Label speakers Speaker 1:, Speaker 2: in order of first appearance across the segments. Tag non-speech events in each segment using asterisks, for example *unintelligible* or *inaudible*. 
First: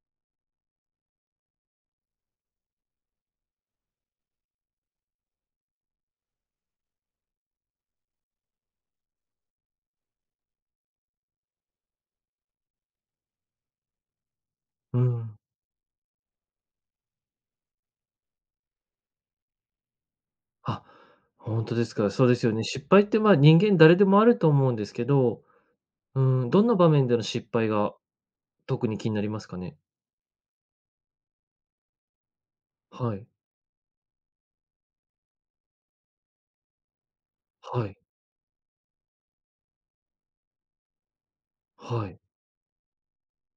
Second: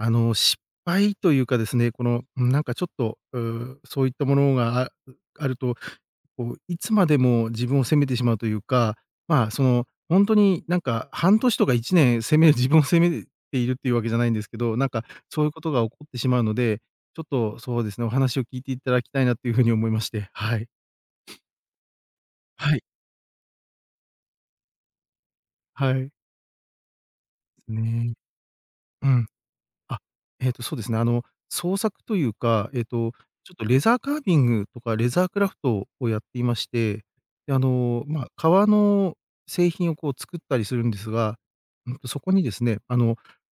Speaker 1: あの、失敗というかですね、この、うーん、なんかちょっと、う、そういったものがあん、あると、こういつまでも自分を責めてしまうというか、まあ、そのほんとに、なんか半年とか1年責め自分を責めているっていうわけじゃないんですけど、なん
Speaker 2: う
Speaker 1: か
Speaker 2: ん。
Speaker 1: そういうことが起こってしまうので、ちょっとそうですね、お話を聞いていただきたいなという風に思いまして。はい。
Speaker 2: あ、ほんとですか？そうですよね。
Speaker 1: はい。
Speaker 2: 失敗って、まあ、人間誰でもあると思うんですけど、
Speaker 1: はい。
Speaker 2: うーん、どんな場面での失敗
Speaker 1: うー
Speaker 2: が
Speaker 1: ん。
Speaker 2: 特に
Speaker 1: う
Speaker 2: 気にな
Speaker 1: ん。
Speaker 2: りますかね？
Speaker 1: あ。えっと、そうですね。あの創作というか、えっと、
Speaker 2: はい。
Speaker 1: ちょっと、レザーカービングとかレーザークラフトをやっていまして。で、あ
Speaker 2: はい。
Speaker 1: の、まあ、革の製品をこう、作ったりするんですが。うん、
Speaker 2: はい。
Speaker 1: そこにですね、あの、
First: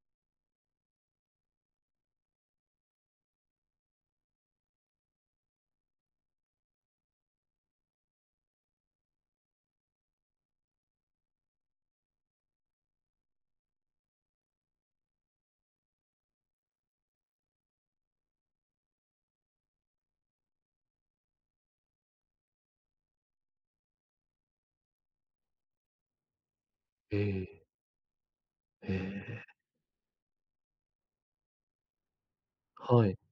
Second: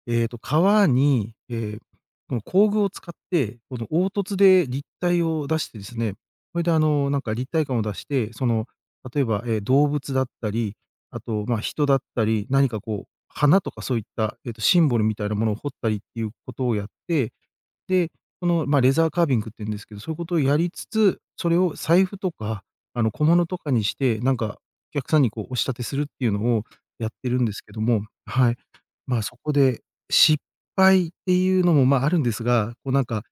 Speaker 1: えっと、革に、ええ、この工具を使ってこの凹凸で立体を出してですね、それで、あの、なんか立体感を出して、その例えば、ええ、動物だったり、あとまあ、人だったり、何かこう、花とかそういった、えっと、シンボルみたいなものを彫ったりっていう事をやって、で、このまあ、レザーカービングって言うんですけど、そういう事をやりつつ、それを財布とか、あの、小物とかにして、なんかお客さんにこう、お仕立てするっていうのをやってるん
Speaker 2: え
Speaker 1: です
Speaker 2: え。
Speaker 1: けども。はい。
Speaker 2: へ
Speaker 1: まあそ
Speaker 2: え。
Speaker 1: こで、失敗っていうのも、まああるんですが、こうなん
Speaker 2: はい。
Speaker 1: か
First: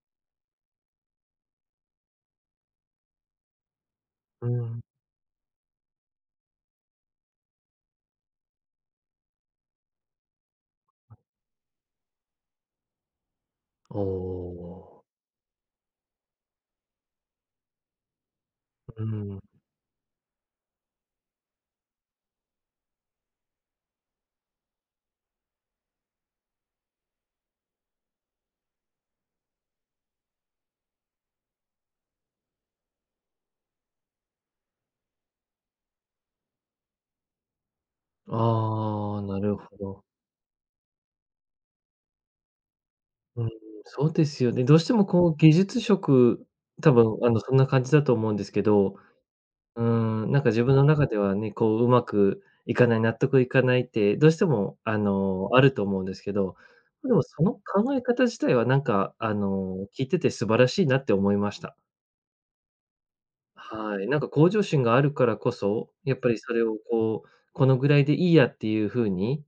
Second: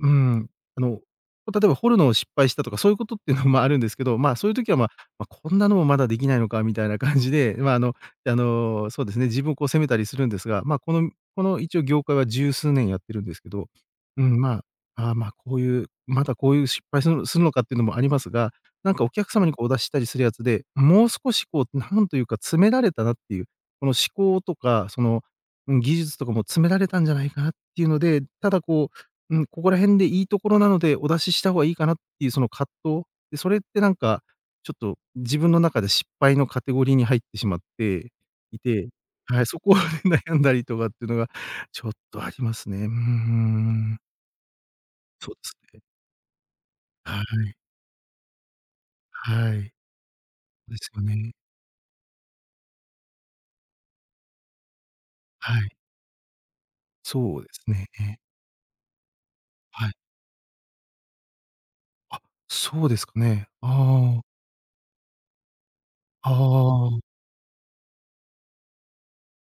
Speaker 1: うん。あの、ま、例えば彫るのを失敗したとかそういう事ってのもあるんですけど、まあ、
Speaker 2: う
Speaker 1: そういう
Speaker 2: ー
Speaker 1: 時は、
Speaker 2: ん。
Speaker 1: まあ、ま、「こんなのもまだできないのか」みたいな感じで、まああの、で、あの、そうですね、自分をこう責めたりするんですが。まあこのこの一応業界は十数年やってるんですけど、
Speaker 2: お
Speaker 1: うーん、ま
Speaker 2: お。
Speaker 1: あ、ああ、まあこういう、まだこういう失敗するするのかってのもありますが、なん
Speaker 2: う
Speaker 1: かお客
Speaker 2: ん。
Speaker 1: 様にこうお出ししたりするやつで、もう少しこうなんというか詰められたなっていう、この思考とか、その、うん、技術とかも詰められたんじゃないかなっていうので、ただこう、うん、ここら辺でいいところなので、お出しした方がいいかなっていうその葛藤、で、それってなんか、ちょっと自分の中で失敗のカテゴリーに入ってしまっていて。
Speaker 2: ああ、な
Speaker 1: はい、
Speaker 2: る
Speaker 1: そこ
Speaker 2: ほ
Speaker 1: で
Speaker 2: ど。
Speaker 1: 悩んだりとかっていうのがちょっとありますね。うー
Speaker 2: うん、
Speaker 1: ん。
Speaker 2: そうですよね。どうしてもこ
Speaker 1: そ
Speaker 2: う
Speaker 1: うで
Speaker 2: 技
Speaker 1: す
Speaker 2: 術
Speaker 1: ね。
Speaker 2: 職、多分、
Speaker 1: は
Speaker 2: あの、そ
Speaker 1: い。
Speaker 2: んな感じだと思うんですけど、
Speaker 1: はい。
Speaker 2: うーん、なんか自分
Speaker 1: で
Speaker 2: の
Speaker 1: すよ
Speaker 2: 中で
Speaker 1: ね。
Speaker 2: はね、こう上手くいかない、納得いかないって、どうしてもあの、
Speaker 1: は
Speaker 2: あ
Speaker 1: い。
Speaker 2: ると思うんですけど、でも
Speaker 1: そ
Speaker 2: そ
Speaker 1: うで
Speaker 2: の
Speaker 1: すね。
Speaker 2: 考え
Speaker 1: ええ。
Speaker 2: 方自体はなんかあの、
Speaker 1: はい。
Speaker 2: 聞いてて素晴らしいなって思いました。
Speaker 1: あ、そうですかね。ああ
Speaker 2: はい、なん
Speaker 1: ああ。
Speaker 2: か向上心があるからこそ、やっぱ
Speaker 1: ああ
Speaker 2: りそれを
Speaker 1: ああ。
Speaker 2: こう、このぐらいでいいやっていう風に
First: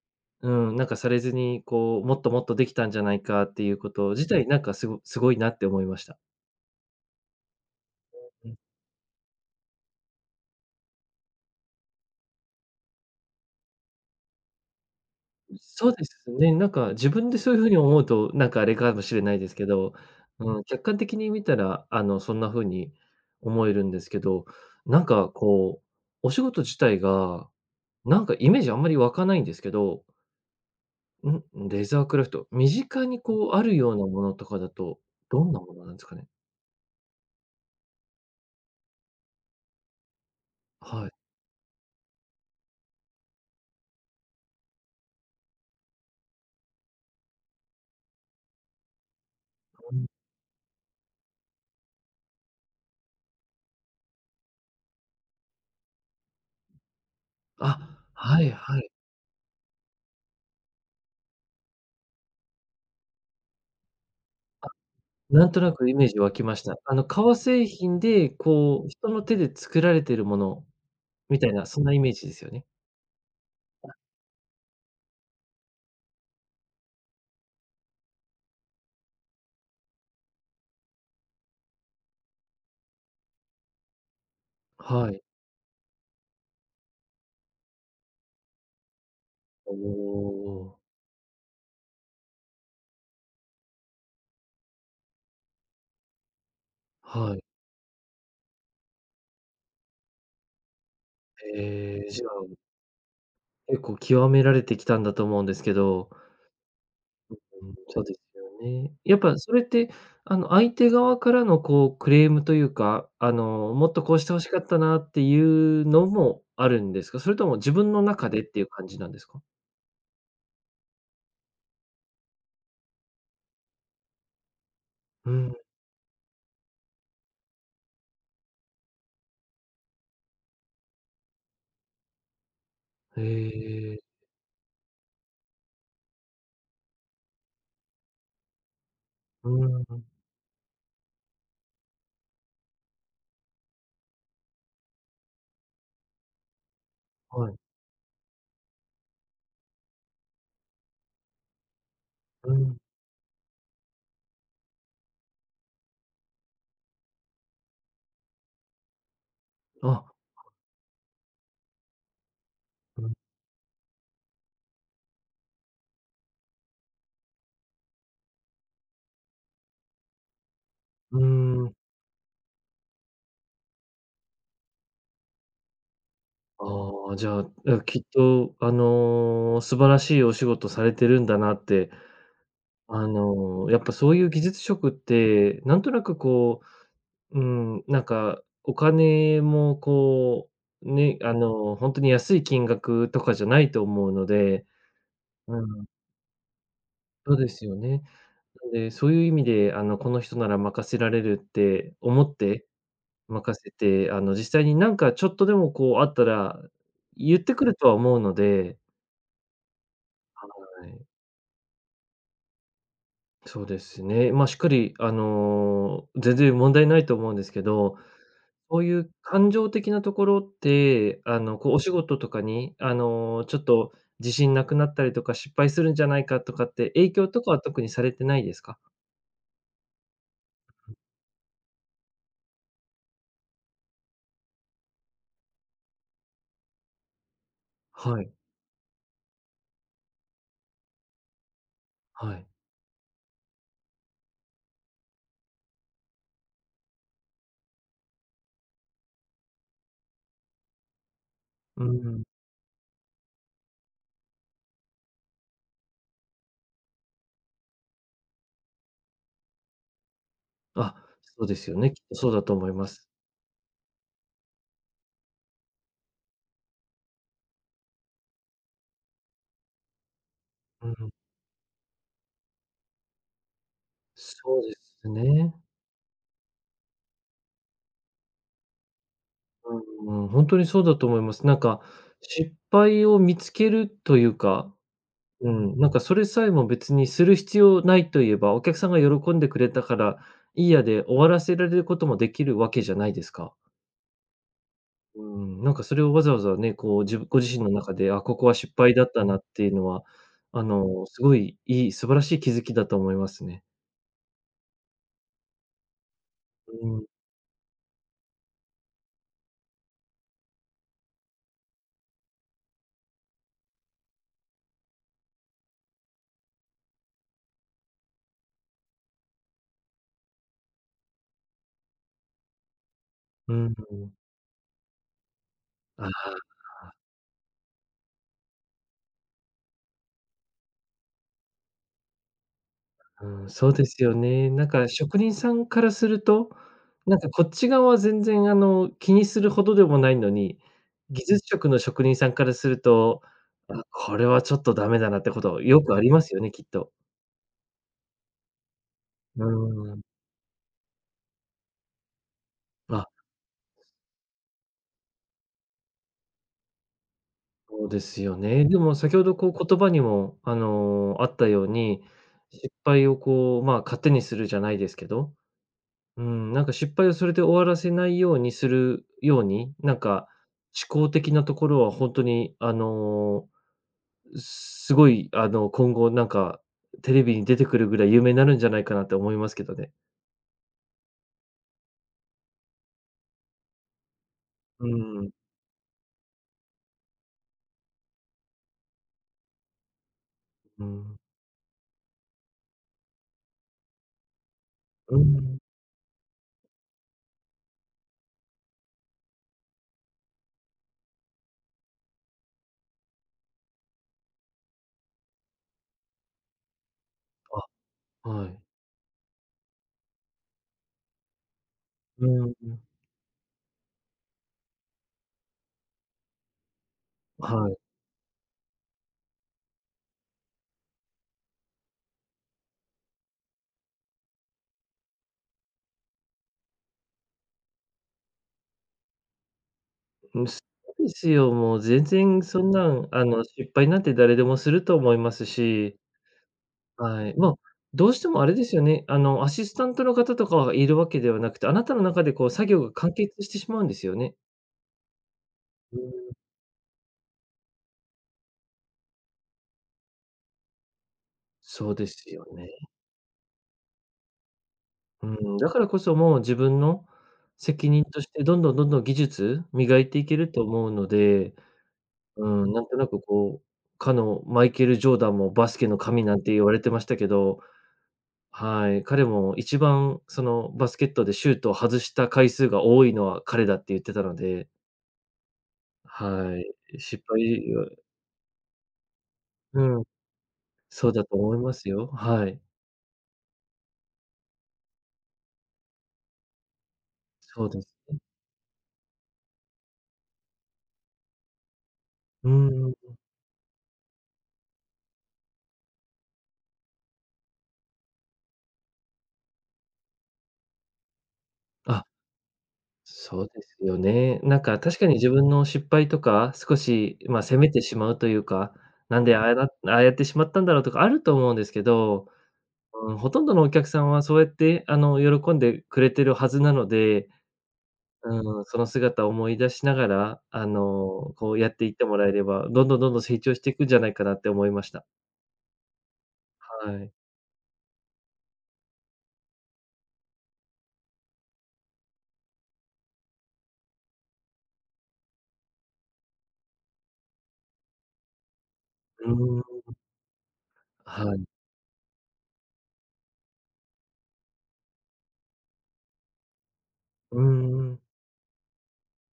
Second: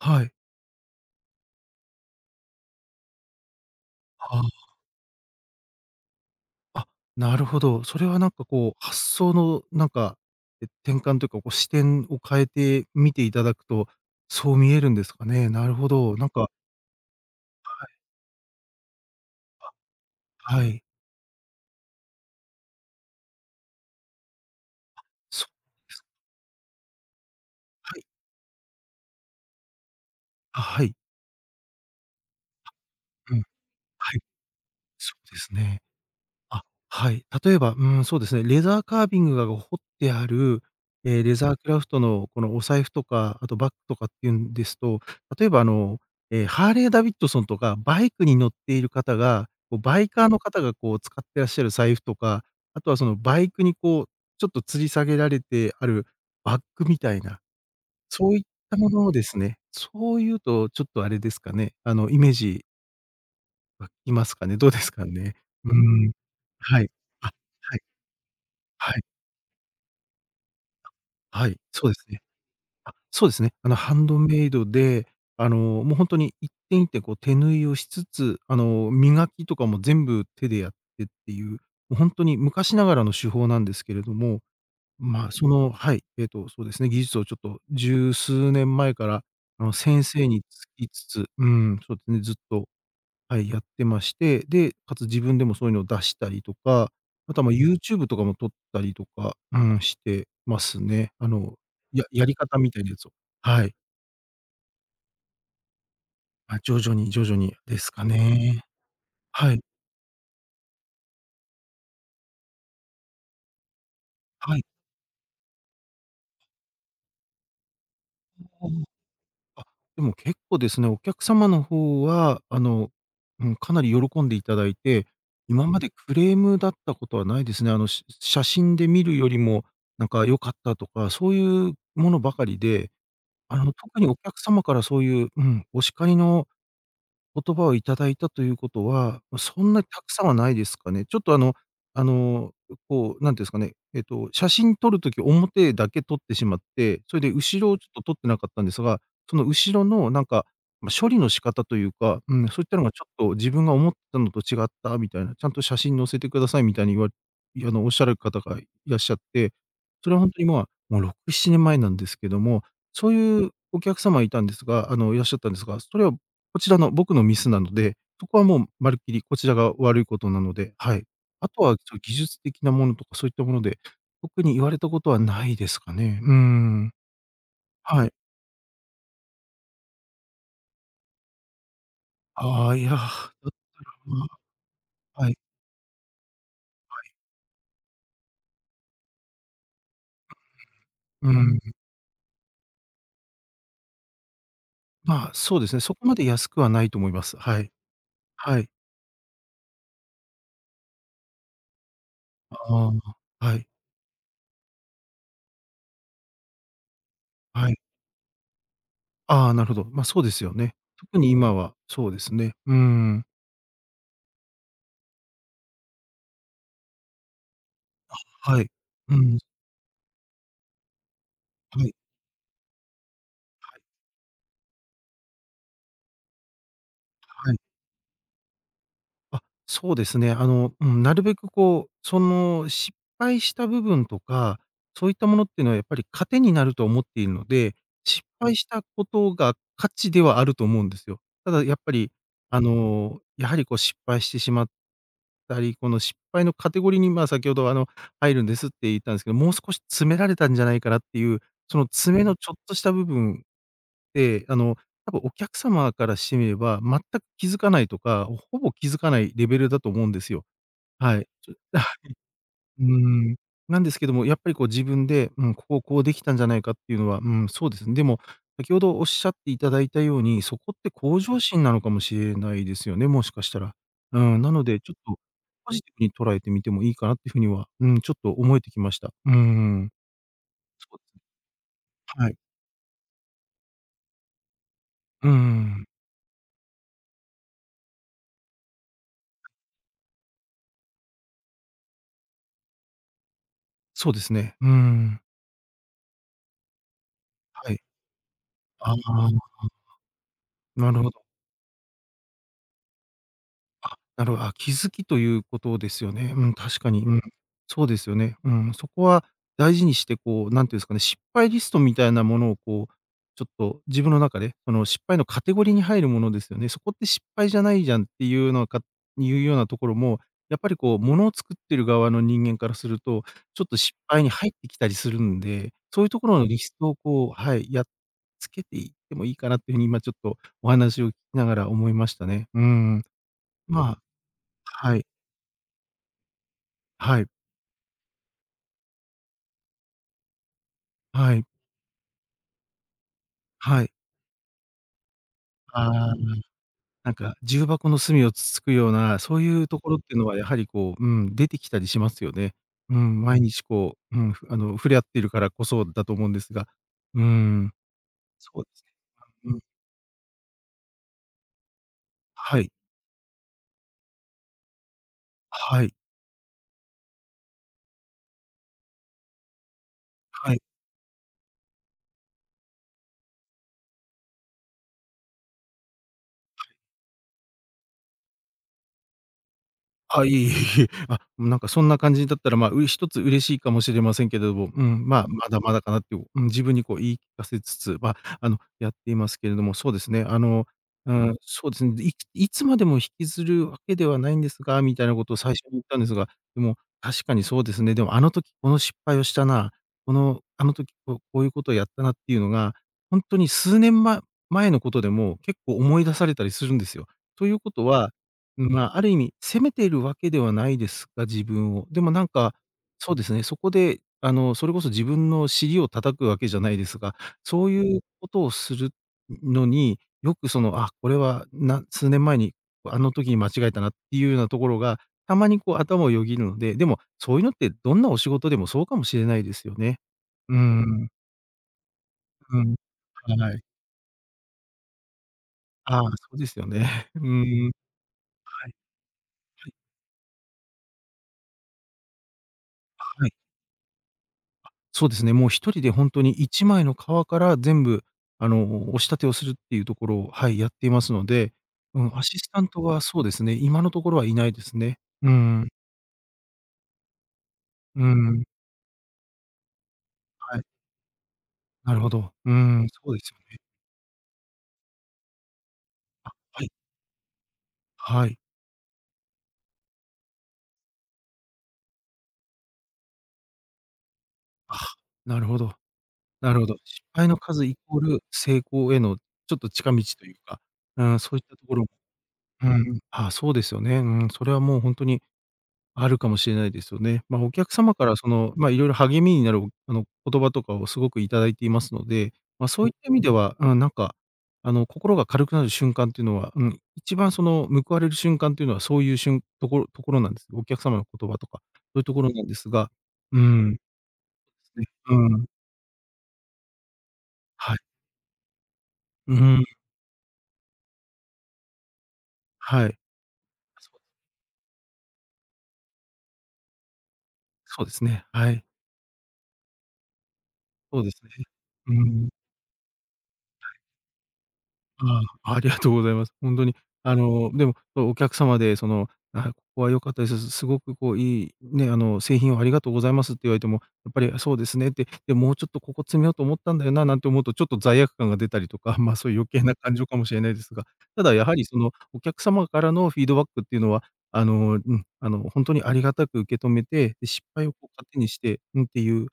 Speaker 1: はい。
Speaker 2: うん。なんかされずに、こうもっともっとできたんじゃないかっていうこと自
Speaker 1: あ
Speaker 2: 体、なんか
Speaker 1: あ。
Speaker 2: すごすごいなって思いました。
Speaker 1: あ、なるほど。それ
Speaker 2: え
Speaker 1: はなんか
Speaker 2: え、うん。
Speaker 1: こう、発想のなんか、え、転換というか、こう視点を変えて見て頂くとそう見えるんですかね？
Speaker 2: う、
Speaker 1: なるほ
Speaker 2: そうで
Speaker 1: ど、
Speaker 2: す
Speaker 1: なんか
Speaker 2: ね。なんか自分でそういう風に
Speaker 1: はい。
Speaker 2: 思うと、なんかあれかもしれないですけど。あ
Speaker 1: あ、
Speaker 2: の、
Speaker 1: はい。
Speaker 2: 客観的に見たらあの、そんな風に思えるんですけど。な
Speaker 1: あ、
Speaker 2: んか
Speaker 1: そ
Speaker 2: こう、
Speaker 1: うです。
Speaker 2: お仕事自体が、
Speaker 1: はい。
Speaker 2: なんかイメージあんまり湧かないんですけど
Speaker 1: あ、はい。
Speaker 2: ん、レザークラフト。身
Speaker 1: あ、
Speaker 2: 近に
Speaker 1: うん。
Speaker 2: こうあるような
Speaker 1: はい。
Speaker 2: ものとかだと、
Speaker 1: そうで
Speaker 2: どん
Speaker 1: す
Speaker 2: なも
Speaker 1: ね。
Speaker 2: のなんですかね？
Speaker 1: あ、はい。例えば、うーん。そうですね、レザーカービングがが彫ってある、
Speaker 2: はい。
Speaker 1: ええ、レザークラフトのこのお財布とか、あとバッグとかっていうんですと、例えばあの、ええ、ハーレーダビッドソンとか、バイクに乗っている方が、こう
Speaker 2: お
Speaker 1: バ
Speaker 2: ん。
Speaker 1: イカーの方がこう使ってらっしゃる財布とか、あとはそのバイクにこうちょっと吊り下げられてあるバッグみたいな、
Speaker 2: あ、
Speaker 1: そうい
Speaker 2: は
Speaker 1: っ
Speaker 2: い
Speaker 1: た
Speaker 2: はい。
Speaker 1: ものをですね。そういうとちょっとあれですかね、あの、イメージうん、いますかね。ど
Speaker 2: あ、
Speaker 1: うですかね。
Speaker 2: なんとな
Speaker 1: う
Speaker 2: くイメー
Speaker 1: ん。
Speaker 2: ジ湧きました。
Speaker 1: はい。
Speaker 2: あの、
Speaker 1: あ、
Speaker 2: 革製
Speaker 1: はい。
Speaker 2: 品でこう
Speaker 1: はい。
Speaker 2: 人の手で作られてるもの、み
Speaker 1: あ、
Speaker 2: た
Speaker 1: は
Speaker 2: い
Speaker 1: い、
Speaker 2: なそん
Speaker 1: そう
Speaker 2: な
Speaker 1: で
Speaker 2: イ
Speaker 1: す
Speaker 2: メー
Speaker 1: ね。
Speaker 2: ジですよね。
Speaker 1: あ、そうですね。あのハンドメイドで、あの、もう本当に一点一点こう手縫いをしつつ、あの、磨きとかも全部手でやってっていう、もう本当に昔ながらの手法なんですけれども、
Speaker 2: はい。
Speaker 1: まあその、はい、えっとそうですね、技術をちょっと十数年前から、あの、
Speaker 2: お
Speaker 1: 先生につ
Speaker 2: お。
Speaker 1: きつつ、うーん、そうでね、ずっと、はい、やってまして。で、かつ自分でもそういうのを出したりとか、あ
Speaker 2: は
Speaker 1: と
Speaker 2: い。
Speaker 1: はまあ YouTube とかも撮ったりとか、うん、してますね。あの、や
Speaker 2: え、じ
Speaker 1: や
Speaker 2: ゃ
Speaker 1: り
Speaker 2: あ
Speaker 1: 方みたいなやつを。はい。
Speaker 2: 結構極められてきたんだと思うんですけど。
Speaker 1: ま、徐々に、徐
Speaker 2: う、
Speaker 1: 々に
Speaker 2: うん、
Speaker 1: です
Speaker 2: そう
Speaker 1: か
Speaker 2: ですよ
Speaker 1: ね。
Speaker 2: ね。やっぱそ
Speaker 1: は
Speaker 2: れ
Speaker 1: い。
Speaker 2: ってあの、相手側からのこうクレームというか、あの、もっとこうして欲し
Speaker 1: は
Speaker 2: か
Speaker 1: い。
Speaker 2: ったなっていうのもあるんですか？それとも自分の中でっていう感
Speaker 1: *unintelligible*
Speaker 2: じなんですか？
Speaker 1: あ、でも結構ですね、お客様の方は、あの、うん、かなり喜んで頂いて、
Speaker 2: うん。
Speaker 1: 今までクレームだったことはないですね。あの、し写真で見るよりも、なんか良かったとか、そういうものばかりで、
Speaker 2: へ
Speaker 1: あの、
Speaker 2: え。
Speaker 1: 特にお客様からそういう、うん、お叱りの言葉を頂いたということは、ま、
Speaker 2: う
Speaker 1: そんな
Speaker 2: ー
Speaker 1: た
Speaker 2: ん。
Speaker 1: くさんはないですかね。ちょっとあの、あの、こう、なんて言うんですかね、えっと、写真撮る時表だけ撮ってしまって、それで
Speaker 2: はい。
Speaker 1: 後ろをちょっと撮ってなかったんですが、その後ろのなんか、ま、処理の仕方というか、うーん、
Speaker 2: う
Speaker 1: そういった
Speaker 2: ん。
Speaker 1: のがちょっと自分が思ったのと違ったみたいな、ちゃんと写真載せて下さいみたいに言わいうのおっしゃる方がいらっしゃって、そ
Speaker 2: あ。
Speaker 1: れは本当にまあ、もう6、7年前なんですけども、
Speaker 2: う
Speaker 1: そ
Speaker 2: ん。
Speaker 1: ういうお客様いたんですがあの、いらっしゃったんですが、それは、こちらの僕のミスなので、そこはもうまるっきりこちらが悪いことなので、はい。
Speaker 2: うー
Speaker 1: あと
Speaker 2: ん。
Speaker 1: はちょ、技術的なものとかそういったもので、特に言われたことはないですかね。うーん。
Speaker 2: ああ、じゃあ、あ、きっ
Speaker 1: はい。
Speaker 2: とあの、素晴らしいお仕事されてるんだなって。
Speaker 1: ああ、いや、
Speaker 2: あの、やっぱそういう
Speaker 1: *unintelligible*
Speaker 2: 技術職っ
Speaker 1: はい。
Speaker 2: て、なんとなくこ
Speaker 1: はい。
Speaker 2: う、うーんなんか、お金も
Speaker 1: *unintelligible*
Speaker 2: こう、ね、
Speaker 1: う
Speaker 2: あ
Speaker 1: ん。
Speaker 2: の、ほんとに安い金額とかじゃないと思うので
Speaker 1: まあ、
Speaker 2: う
Speaker 1: そうですね。
Speaker 2: ん。
Speaker 1: そこまで安くはないと思いま
Speaker 2: そ
Speaker 1: す。
Speaker 2: うで
Speaker 1: は
Speaker 2: す
Speaker 1: い。
Speaker 2: よね。
Speaker 1: は
Speaker 2: な
Speaker 1: い。
Speaker 2: んで、そういう意味で、あの、この人なら任せられるって思って、
Speaker 1: ああ、は
Speaker 2: 任
Speaker 1: い。
Speaker 2: せて、あの、実際になんかちょっとでもこうあったら言ってく
Speaker 1: は
Speaker 2: る
Speaker 1: い。
Speaker 2: とは思うので。
Speaker 1: ああ、なるほど。ま、そうですよね。
Speaker 2: はい。
Speaker 1: 特に今はそうですね、うん。
Speaker 2: そうですね。まあ、しっかりあの、全然問題ないと思うんですけど、
Speaker 1: あ、はい。
Speaker 2: そういう
Speaker 1: うん。
Speaker 2: 感情的なところって、あの、こうお
Speaker 1: は
Speaker 2: 仕
Speaker 1: い。
Speaker 2: 事とかにあの、ちょっ
Speaker 1: はい。
Speaker 2: と自信なくなったりとか、失敗するんじゃないかとかって、影響とか
Speaker 1: はい。
Speaker 2: は特にされてないですか？
Speaker 1: あ、そうですね。あの、うん、なるべくこう、その、失敗した部分とか、そういったものっていうのはやっぱり糧になると思っているので、
Speaker 2: は
Speaker 1: 失
Speaker 2: い。
Speaker 1: 敗した事が価値ではあると思うんですよ。ただやっぱり
Speaker 2: はい。
Speaker 1: あの、やはりこう失敗してしまったり、この、失敗のカテゴリーに、ま、先ほどあの、入るんですって言ったんですけど、もう少し詰められたんじゃないかなっていう、そ
Speaker 2: う
Speaker 1: の詰
Speaker 2: ん。
Speaker 1: めのちょっとした部分って、あの、多分お客様からしてみれば、全く気付かないとか、ほほぼ気付かないレベルだと思うんですよ。
Speaker 2: あ、
Speaker 1: はい。
Speaker 2: そう
Speaker 1: ちょ
Speaker 2: ですよ
Speaker 1: あ、は
Speaker 2: ね、きっとそうだと思い
Speaker 1: い。う
Speaker 2: ます。
Speaker 1: ーん、なんですけども、やっぱりこう自分で、「うん、ここ、こうできたんじゃないか」っていうのは、うーん、そうですね。でも、先ほどおっしゃっていただいたように、そこっ
Speaker 2: う
Speaker 1: て
Speaker 2: ん。
Speaker 1: 向上心なのかもしれないですよね、もしかしたら。うん、な
Speaker 2: そう
Speaker 1: の
Speaker 2: で
Speaker 1: で、ちょっ
Speaker 2: す
Speaker 1: と、
Speaker 2: ね。
Speaker 1: ポジティブに捉えてみてもいいかなっていう風には、うーん、ちょっと思えてきました。うん。
Speaker 2: うーん、ほんとにそう
Speaker 1: そ
Speaker 2: だ
Speaker 1: うで
Speaker 2: と
Speaker 1: す
Speaker 2: 思
Speaker 1: ね。
Speaker 2: います。なんか
Speaker 1: はい。
Speaker 2: 失敗を見つけるというか、
Speaker 1: うん、うー
Speaker 2: うん、
Speaker 1: ん。
Speaker 2: なんかそれさえも別にする必要ないと言えば、お客さんが喜んでくれたからいいやで終わらせられることもできるわけじゃないですか。
Speaker 1: そうですね。うーん。
Speaker 2: うん、なんかそれをわざわざね、こうじご自身の
Speaker 1: はい。
Speaker 2: 中で、「あ、ここは失
Speaker 1: ああ
Speaker 2: 敗だ
Speaker 1: あ
Speaker 2: っ
Speaker 1: あ、
Speaker 2: た
Speaker 1: は
Speaker 2: な」っ
Speaker 1: あ。
Speaker 2: ていうのは、あ
Speaker 1: なる
Speaker 2: の、
Speaker 1: ほ
Speaker 2: す
Speaker 1: ど。
Speaker 2: ごいいい、素晴らしい気づきだと思いますね。
Speaker 1: あ、なるほど。あ、気付きという事ですよね、うん、確
Speaker 2: う
Speaker 1: かに、
Speaker 2: ん。
Speaker 1: うん、そうですよね、うん。そこは大事にして、こう何て言うんですかね、失敗リストみたいなものをこう、ちょっと自分の中でこの失敗のカテゴリーに入るものですよね。「そこって失敗じゃないじゃん」っていうのかいうようなところも、やっぱりこう物を作ってる側の人間からすると、
Speaker 2: う
Speaker 1: ちょっと失
Speaker 2: ん。
Speaker 1: 敗に入ってきたりするんで、そ
Speaker 2: あ
Speaker 1: ういう
Speaker 2: あ、
Speaker 1: 所のリスト
Speaker 2: あ。
Speaker 1: をこう、はい、やっつけていってもいいかなっていう風に今ちょっとお話を聞きながら思いましたね。うん。
Speaker 2: ううん、そうで
Speaker 1: まあ
Speaker 2: すよね、なんか
Speaker 1: はい。
Speaker 2: 職人さんからすると、なん
Speaker 1: はい。
Speaker 2: かこっち側は全然あの、気にするほどでもないのに、技
Speaker 1: は
Speaker 2: 術
Speaker 1: い。
Speaker 2: 職の職人さんからすると、「あ、
Speaker 1: はい。
Speaker 2: これはちょっとダメだな」ってことよ
Speaker 1: あ
Speaker 2: くあり
Speaker 1: あ、
Speaker 2: ますよね、きっと。
Speaker 1: なんか、重箱の隅をつつくような、そう
Speaker 2: う
Speaker 1: いうとこ
Speaker 2: ー
Speaker 1: ろっ
Speaker 2: ん。
Speaker 1: ていうのはやはりこう、うん、出てきたりしますよね。う
Speaker 2: あ。
Speaker 1: ん、毎日こう、うん、ふあの、触れ合っているからこそだと思うんですが。うん。
Speaker 2: そうですよ
Speaker 1: そう
Speaker 2: ね。
Speaker 1: で
Speaker 2: で
Speaker 1: すね。
Speaker 2: も先ほどこう
Speaker 1: うん。
Speaker 2: 言葉にもあの、あったように、
Speaker 1: は
Speaker 2: 失
Speaker 1: い。
Speaker 2: 敗をこう、ま、糧にするじゃないですけど、
Speaker 1: はい。
Speaker 2: うん、なんか失敗をそれで終わらせないようにするように、なんか
Speaker 1: はい。
Speaker 2: 思考的なところはほんとにあの、う、すごいあの、今後なんかテレビに出てくるぐらい有名になるんじゃないかなと思いますけどね。
Speaker 1: あ、いえいえいえ。あ、なんかそんな感じだったら、まあ、うれ一つ嬉しいかもしれませんけども。う
Speaker 2: う
Speaker 1: ん、ま
Speaker 2: ー
Speaker 1: あ、
Speaker 2: ん。
Speaker 1: まだまだかなって、おうん、自分にこう言い聞かせつつ、ま、あの、やっていますけれども。そうですね、あの、
Speaker 2: う
Speaker 1: う
Speaker 2: ん。
Speaker 1: ん、そうですね。で、いいつまでも引きずるわけではないんですが、みたい
Speaker 2: う
Speaker 1: な
Speaker 2: ー
Speaker 1: 事を最
Speaker 2: ん。
Speaker 1: 初に言ったんですが、でも確かにそうですね。でも「あの時この失敗をしたな。このあの時こう、こういう事をやったな」っていうのが、ほんとに数年ま前の事でも、結構思い出されたりするんですよ。という
Speaker 2: あ、
Speaker 1: 事は、
Speaker 2: は
Speaker 1: ん、
Speaker 2: い。
Speaker 1: まあ、ある意味、責めてるわけではないですが、自分を、でもな
Speaker 2: う
Speaker 1: ん
Speaker 2: ん。
Speaker 1: かそうですね、そこであの、それこそ自分の尻を叩くわけじゃないですが、そ
Speaker 2: は
Speaker 1: う
Speaker 2: い。
Speaker 1: いう事をするののに、よくその「あ、これは、な数年前に、あの時に間違えたな」っていうようなところが、たまにこう頭をよぎるので、でも、そういうのってどんなお仕事でもそうかもしれないですよね。
Speaker 2: うん、
Speaker 1: うー
Speaker 2: そうで
Speaker 1: ん。
Speaker 2: すよ、もう全然
Speaker 1: う
Speaker 2: そん
Speaker 1: ん、
Speaker 2: なん、あの、
Speaker 1: はい。
Speaker 2: 失敗なんて誰でもすると思いますし。
Speaker 1: ああ、そうですよね。う
Speaker 2: はい、ま、
Speaker 1: ん。
Speaker 2: どうしてもあれで
Speaker 1: はい。
Speaker 2: すよね、あの、アシ
Speaker 1: はい。
Speaker 2: スタントの方とかはいるわけではなくて、あなたの中でこう作業が完
Speaker 1: はい。
Speaker 2: 結してしまうんですよね？
Speaker 1: あ、そうですね。もう、1人で
Speaker 2: うー
Speaker 1: ほんとに
Speaker 2: ん。
Speaker 1: 1枚の革から全部、あの、お仕立てをするっていうところを、はい。やっていますので、
Speaker 2: そう
Speaker 1: う
Speaker 2: で
Speaker 1: ん。
Speaker 2: す
Speaker 1: アシ
Speaker 2: よ
Speaker 1: スタント
Speaker 2: ね。
Speaker 1: はそうですね。今のところはいないですね。
Speaker 2: う
Speaker 1: うー
Speaker 2: ーん。だ
Speaker 1: ん。
Speaker 2: からこそもう自分の責
Speaker 1: う
Speaker 2: 任
Speaker 1: ー
Speaker 2: として、
Speaker 1: ん。
Speaker 2: どんどん、どんどん技術磨いていける
Speaker 1: は
Speaker 2: と
Speaker 1: い。
Speaker 2: 思うので、
Speaker 1: なるほど。
Speaker 2: う
Speaker 1: うー
Speaker 2: ん。な
Speaker 1: ん。
Speaker 2: んとな
Speaker 1: そう
Speaker 2: く
Speaker 1: ですよね。
Speaker 2: こう、かの、マイケル・ジョーダンもバスケの神
Speaker 1: あ、
Speaker 2: なんて言
Speaker 1: はい。
Speaker 2: われてましたけど、
Speaker 1: はい。
Speaker 2: はい。彼も一番その、バスケットでシュートを外した回数が多いのは彼だって言ってたので。
Speaker 1: あ、なるほど。な
Speaker 2: は
Speaker 1: るほ
Speaker 2: い。
Speaker 1: ど。
Speaker 2: で、
Speaker 1: 失
Speaker 2: 失
Speaker 1: 敗の数
Speaker 2: 敗
Speaker 1: イ
Speaker 2: は
Speaker 1: コール成功へのちょっと近
Speaker 2: う
Speaker 1: 道
Speaker 2: ん。
Speaker 1: というか、う
Speaker 2: そう
Speaker 1: ーん。
Speaker 2: だ
Speaker 1: そ
Speaker 2: と
Speaker 1: ういっ
Speaker 2: 思
Speaker 1: た
Speaker 2: い
Speaker 1: と
Speaker 2: ま
Speaker 1: ころも
Speaker 2: すよ。はい。
Speaker 1: うん。ああ、そうですよね、うーん、それはもうほんとにあるかもしれないですよね。まあ、お
Speaker 2: そう
Speaker 1: 客
Speaker 2: です
Speaker 1: 様から
Speaker 2: ね。
Speaker 1: その、まあ、色々励みになる、おあの、言葉とかをすごく頂いていますので、
Speaker 2: う
Speaker 1: ま
Speaker 2: ん
Speaker 1: あ、
Speaker 2: う
Speaker 1: そ
Speaker 2: ん
Speaker 1: う
Speaker 2: う
Speaker 1: いった意
Speaker 2: ん。
Speaker 1: 味では、ああ、なんか、あの、心が軽くなる瞬間っていうのはうん。一番その、報われる瞬間っていうのは、そういうしゅんところところなんです。お客様の言葉とかそうい
Speaker 2: あ。
Speaker 1: うところなんですが、うー
Speaker 2: そうで
Speaker 1: ん、
Speaker 2: す
Speaker 1: で
Speaker 2: よね。なん
Speaker 1: す
Speaker 2: か、
Speaker 1: ね。
Speaker 2: 確かに自
Speaker 1: うーん。
Speaker 2: 分の失敗とか、少しまあ、責め
Speaker 1: はい。
Speaker 2: てしまうというか、なん
Speaker 1: う
Speaker 2: で、ああ、や
Speaker 1: ー
Speaker 2: だ
Speaker 1: ん。
Speaker 2: ああやってしまったんだろう、とかあると思うんですけど、
Speaker 1: はい。
Speaker 2: うーん。ほとんどのお
Speaker 1: あ、
Speaker 2: 客
Speaker 1: そう
Speaker 2: さんはそうやって、あの、喜んでくれてるはずなので、
Speaker 1: そうですね、
Speaker 2: う
Speaker 1: は
Speaker 2: ー
Speaker 1: い。
Speaker 2: ん。その姿思い出しながら、あ
Speaker 1: そうです
Speaker 2: の、
Speaker 1: ね、
Speaker 2: こう、やってい
Speaker 1: う
Speaker 2: っ
Speaker 1: ー
Speaker 2: てもら
Speaker 1: ん。
Speaker 2: えれば、どんどん、どんどん成長し
Speaker 1: は
Speaker 2: てい
Speaker 1: い。
Speaker 2: くんじゃないかなって思いました。
Speaker 1: ああ、ありがとうございます。ほんとに、
Speaker 2: はい。
Speaker 1: あの、でも、そう、お客様でその、「あ、ここは良かったです。すすすごくこう、いい、ね、あの、製品をありがとうございます」って言われても、やっぱり、あ、そうですねって、で、もうちょっと、ここ詰めようと思ったんだよな、なんて思うとちょっと罪悪感が出たりとか、まあ、
Speaker 2: う
Speaker 1: そういう余
Speaker 2: ー
Speaker 1: 計な
Speaker 2: ん。
Speaker 1: 感情かもしれないですが。た
Speaker 2: は
Speaker 1: だ
Speaker 2: い。
Speaker 1: やはりその、お客様からのフィードバックっていうのは、あの、うん。あの、ほんとにありがたく受け止めて、で、失
Speaker 2: う
Speaker 1: 敗を
Speaker 2: ん
Speaker 1: こう
Speaker 2: うん。
Speaker 1: 糧にして、うん。ていう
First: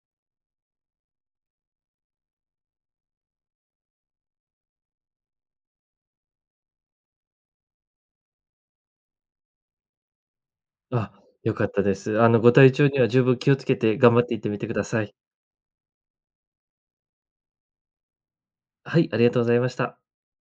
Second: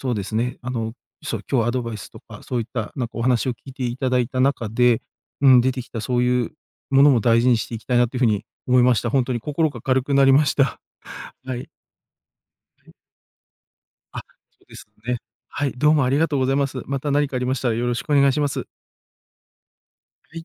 Speaker 1: そうですね。あのそう。今日アドバイスとか、そういったなんかお話を聞いて頂いた中で、うん。出てきたそういうものも大事にしていきたいなという風に思いました。ほんとに心が軽くなりました。
Speaker 2: あ、良
Speaker 1: は
Speaker 2: か
Speaker 1: い。
Speaker 2: ったです。あの、ご体
Speaker 1: は
Speaker 2: 調
Speaker 1: い。
Speaker 2: には十分気をつけて頑
Speaker 1: あ、
Speaker 2: 張っていってみ
Speaker 1: そ
Speaker 2: て
Speaker 1: で
Speaker 2: くだ
Speaker 1: す
Speaker 2: さい。
Speaker 1: ね。はい。どうもありがとうございます。また何かありましたらよろしくお願いします。
Speaker 2: はい。ありがとうございました。
Speaker 1: はい。